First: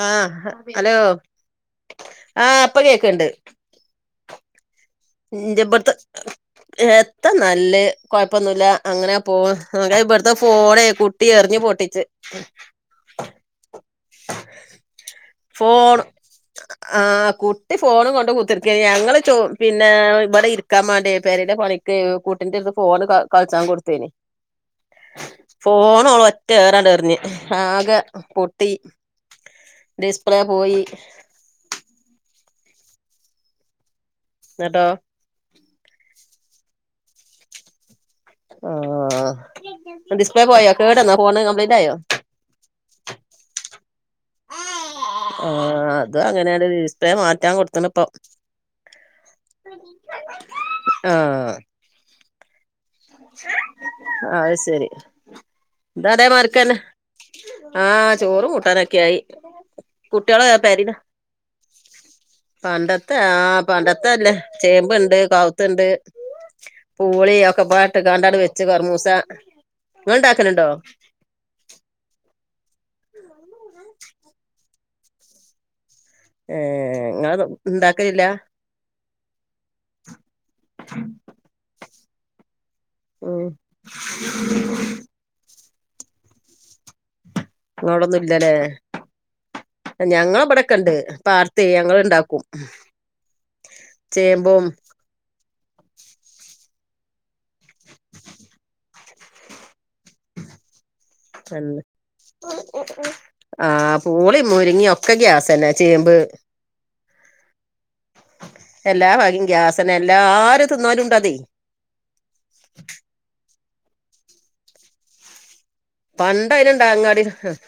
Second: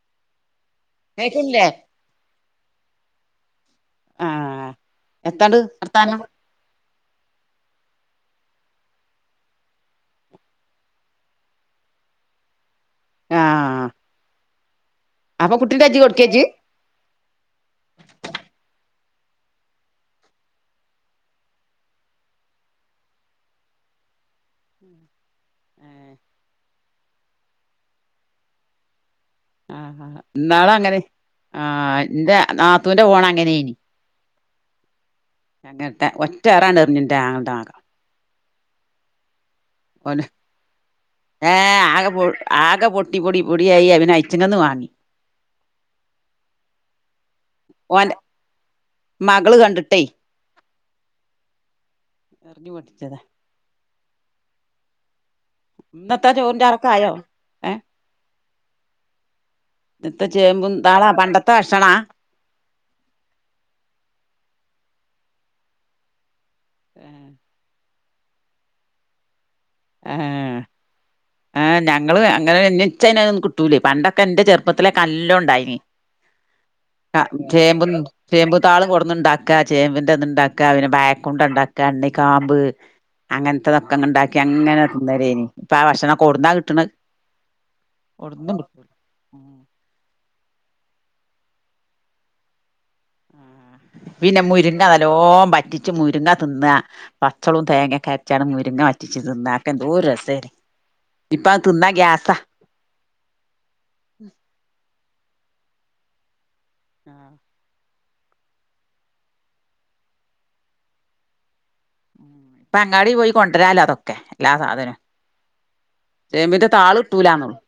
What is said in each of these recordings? ആഹ് hello കേക്ക്ണില്ലേ ആഹ് പ്പ കേക്ക്‌ണ്ട് ആഹ് എത്താണ്ട് ന്റെ ബട്ത്തെ വർത്താനം എത്ത നല്ലഹ് കൊഴപ്പൊന്നുല്ല അങ്ങനെ പോണ് [unintelligible] ഇബട്ത്തെ ഫോണെയ് കു ട്ടി എറിഞ്ഞ് പൊട്ടിച്ച് ആഹ് ആഹ് അപ്പ ഫോൺ കുട്ടിന്റജ്ജ്ക്കൊട്ക്കെജ്ജ് ആഹ് കുട്ടി ഫോൺ കൊണ്ട് കുത്തിര്ക്കേയ്നി ഞങ്ങള് ചോ പിന്നെ ഇബടെ ഇരിക്കാൻ മാണ്ടി പെരടെ പണി ട്ടേയ്ക്ക്‌ കുട്ടിന്റെട്ത്ത് ഫോണ് ക കളിച്ചാൻ കൊട്ത്തീനി ഫോണോള് ഒറ്റേറാണ്ട് എറിഞ്ഞ് ആകെ പൊ ട്ടി ന്നാള് അങ്ങനെ ആഹ് ഇന്റെ നാത്തൂന്റെ ഫോണ് അങ്ങനെയ്നി ന്ന്ട്ടോ ട്ടങ്ങട്ട് ഒറ്റേറാണ്ടെർഞ്ഞു ന്റെ ആങ്ങൾന്റെ മകം ആഹ് ഓൻ ഡിസ്പ്ലേ പോയോ കേടന്നോ ഫോണ് ഏ കംപ്ലൈന്റ് ആയോ ആകെ പൊ ആകെ പൊട്ടി പൊടി പൊടിയായി അഹ് പിന്നെ അയ്ച്ച്ങ്ങന്ന് വാങ്ങി ആഹ് അത് അങ്ങനെയാണ്ട് ഡിസ്പോ മാറ്റാൻ കൊട്ത്ത്ണ് ഇപ്പോ ഓന്റെ മകള് കണ്ട്ട്ടെയ് ആഹ് എർഞ്ഞു പൊട്ടി അഹ് സെരി തു അതേ ഇന്നത്തെ ചോറും മാരിക്കന്നെ ചാറൊക്കെ ആയോ ഏഹ് ആഹ് ചോറും കൂട്ടാനൊക്കെ ആയി ഇപ്പോ കുട്ടികള് ചേമ്പും പെരേലാ താളാ പണ്ടത്തെ ഭക്ഷണാ പണ്ടത്തെ ആഹ് പണ്ടത്തല്ലേ ചേമ്പ്ണ്ട് കാവ്ത്ത്ണ്ട് പൂളി ഒക്കെ ഇട്ട് കണ്ടാട് വെച്ച് കുറമൂസ ആഹ ആ ഞങ്ങള് അങ്ങനെച്ച ഒന്ന് കിട്ടൂലേ പണ്ടൊക്കെ എന്റെ ചെറുപ്പത്തില ല്ലോ ഉണ്ടായിന് ഏ ഇങ്ങളെ ഉണ്ടാക്കലില്ലേ ചേമ്പ് താള് കൊടന്നുണ്ടാക്കാ ചേമ്പിന്റെ ഇത് ഇണ്ടാക്ക പിന്നെ ബായ കൊണ്ട ഉണ്ടാക്ക ഇ ണ്ണികാമ്പ് ഉം അങ്ങനത്തെതൊക്കെങ് ഇണ്ടാക്കി അങ്ങനെ തി ന്നല യി നി ഇപ്പ ആ ഭക്ഷണക്കെ എബിടന്നാ കിട്ടണ് ഇങ്ങോടൊന്നും ഇല്ലല്ലേ ഞങ്ങള ഇവിടെക്കെ ഇണ്ട് പാത്ത് ഞങ്ങളൊക്കെ ഇണ്ടാക്കും പിന്നെ ചേമ്പും മുരിങ്ങ നല്ലോ വറ്റിച്ച് മുരിങ്ങ തിന്ന പച്ചളും തേങ്ങക്കെ അരച്ചാണ് മുരിങ്ങ വറ്റിച്ച് തിന്നുക എന്തരു രസയ്നിം ഇപ്പ തിന്ന ഗ്യാസ ആഹ് പൂളീം മുരിങ്ങിയ ഒക്കെ ഗ്യാസ തന്നെ ചേമ്പ് ആഹ എല്ലാ ഭഗ്യം ഗ്യാസനെ എല്ലാരും തിന്നാലും ഇണ്ടതെ ഇപ്പൊ അങ്ങാടി പോയി കൊണ്ടരാലോ അതൊക്കെ എല്ലാ സാധനവും പണ്ട് ചേമ്പിന്റെ അതിനുണ്ട് താൾ അങ്ങാടി കിട്ടൂലന്നള്ളൂ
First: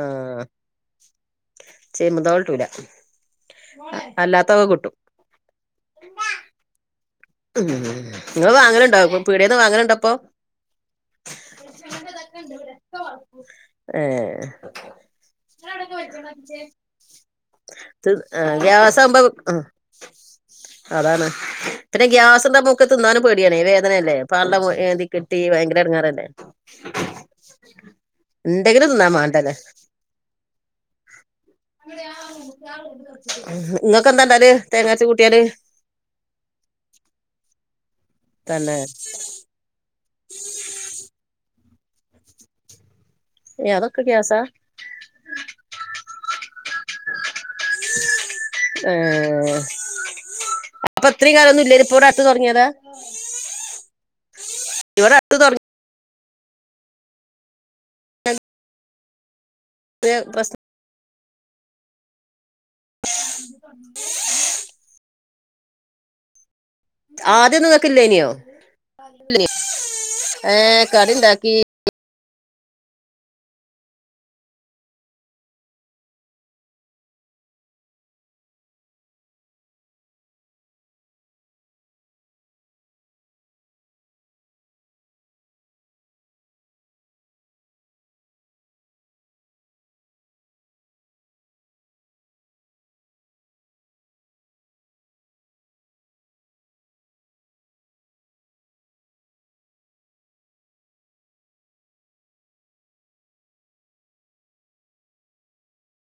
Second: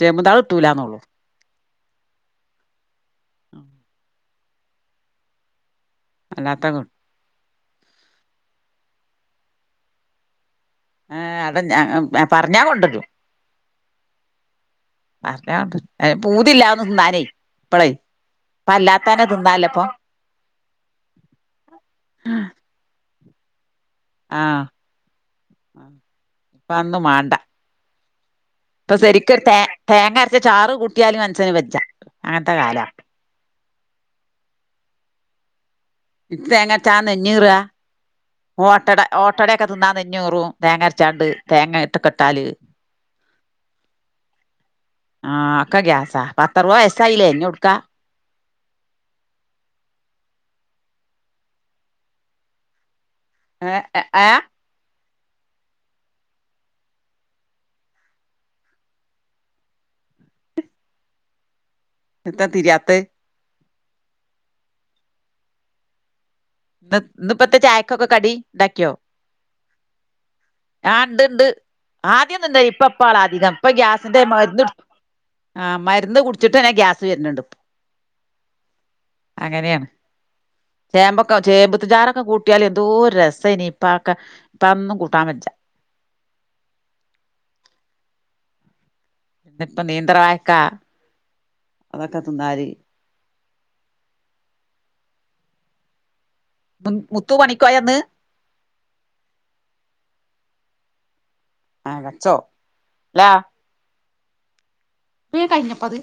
ചേമ്പിൻ താൾ കിട്ടൂലന്നള്ളു ചേമ്പിൻ താൾകിട്ടൂല അല്ലാത്തക്കെ കിട്ടും അല്ലാത്ത കിട്ടും ഉം നിങ്ങള് വാങ്ങലുണ്ടോ പീടെന്ന് വാങ്ങലു ണ്ടോപ്പൊ ഏഹ് അടെ പറഞ്ഞാ കൊണ്ടരും ഏഹ് അല്ലണ്ട് പൂതില്ലന്ന് തിന്നനേ ഇപ്പളേ ഇപ്പ ഗ്യാസാകുമ്പോ അല്ലാത്തനെ ഉം തിന്നാലപ്പൊ അതാണ് പിന്നെ ഗ്യാസ്ണ്ടാ കുമ്പോഒക്കെ തിന്നാനും പേടിയണേേ അനല്ലേ ആഹ് [unintelligible] കിട്ടി ഭയങ്കര ഇടങ്ങാറല്ലേ ഇപ്പ അതൊന്നും മാണ്ട ഇണ്ടെങ്കിലും ഇപ്പൊ തിന്നാ ശരിക്ക് വേണ്ടത് തേ തേങ്ങ അരച്ച ചാറ് കൂട്ടിയാലും മൻസന് വെജ്ജ അങ്ങൻത്തെ കാലാ ഇങ്ങക്ക് എന്താണ്ടല് തേങ്ങാരച്ച കൂട്ടിയല് ഇ തേങ്ങരചാ നെഞ്ഞീറ തന്നെ ഓട്ടട ഓ ട്ടടയൊക്കെ തിന്നാ നെഞ്ഞൂറും തേങ്ങ അരച്ചാണ്ട് തേങ്ങ ഇട്ട് കെട്ടാല് ഏ അതൊക്കെ ഗ്യാസാ ആ ഒക്കെ ഗ്യാസാ പത്ത അറുപതു വയസായില്ലേ ഞ് എ ടുക്കാ ആ അപ്പൊ ഇത്രയും കാലന്നും ഇല്ലയിനോ ഇപ്പോഅട് ത്ത് തുടങ്ങിയതാ ഏ ആ ഇവിടെ അടുതു തുടങ്ങു ങ്ങിയ പ്രശ്ന എന്താ തിരിയാത്ത ഇന്ന് ഇപ്പത്തെ ആദ്യം നിങ്ങക്ക് ചായക്കൊക്കെ ഇല്ലേനിയോ കടി ഉണ്ടാക്കിയോ ഏ ആഹ കടി ഉണ്ട് ഇണ്ട് ഉണ്ടാക്കി ആദ്യംന്ത ഇപ്പപ്പാൾ അധികം ഇപ്പൊ ഗ്യാസിന്റെമരുന്ന് ആഹ് മരുന്ന് കുടിച്ചിട്ടന്നെ ഗ്യാസ് വരുന്നുണ്ട് അങ്ങനെയാണ് ചേമ്പ ചേമ്പുത്തചാറൊക്കെ കൂട്ടിയാല് എന്തോ രസമായിന ഇപ്പൊക്കെ ഇപ്പൊന്നും കൂട്ടൻ പറ്റില്ല നപ്പോ നെ ന്ത്രവായക്കാ അതൊക്കെ തിന്നാല് മു മുത്തു പണിക്ക് പൊയോന്ന് ആ [unintelligible] വ കഴിഞ്ഞപ്പത്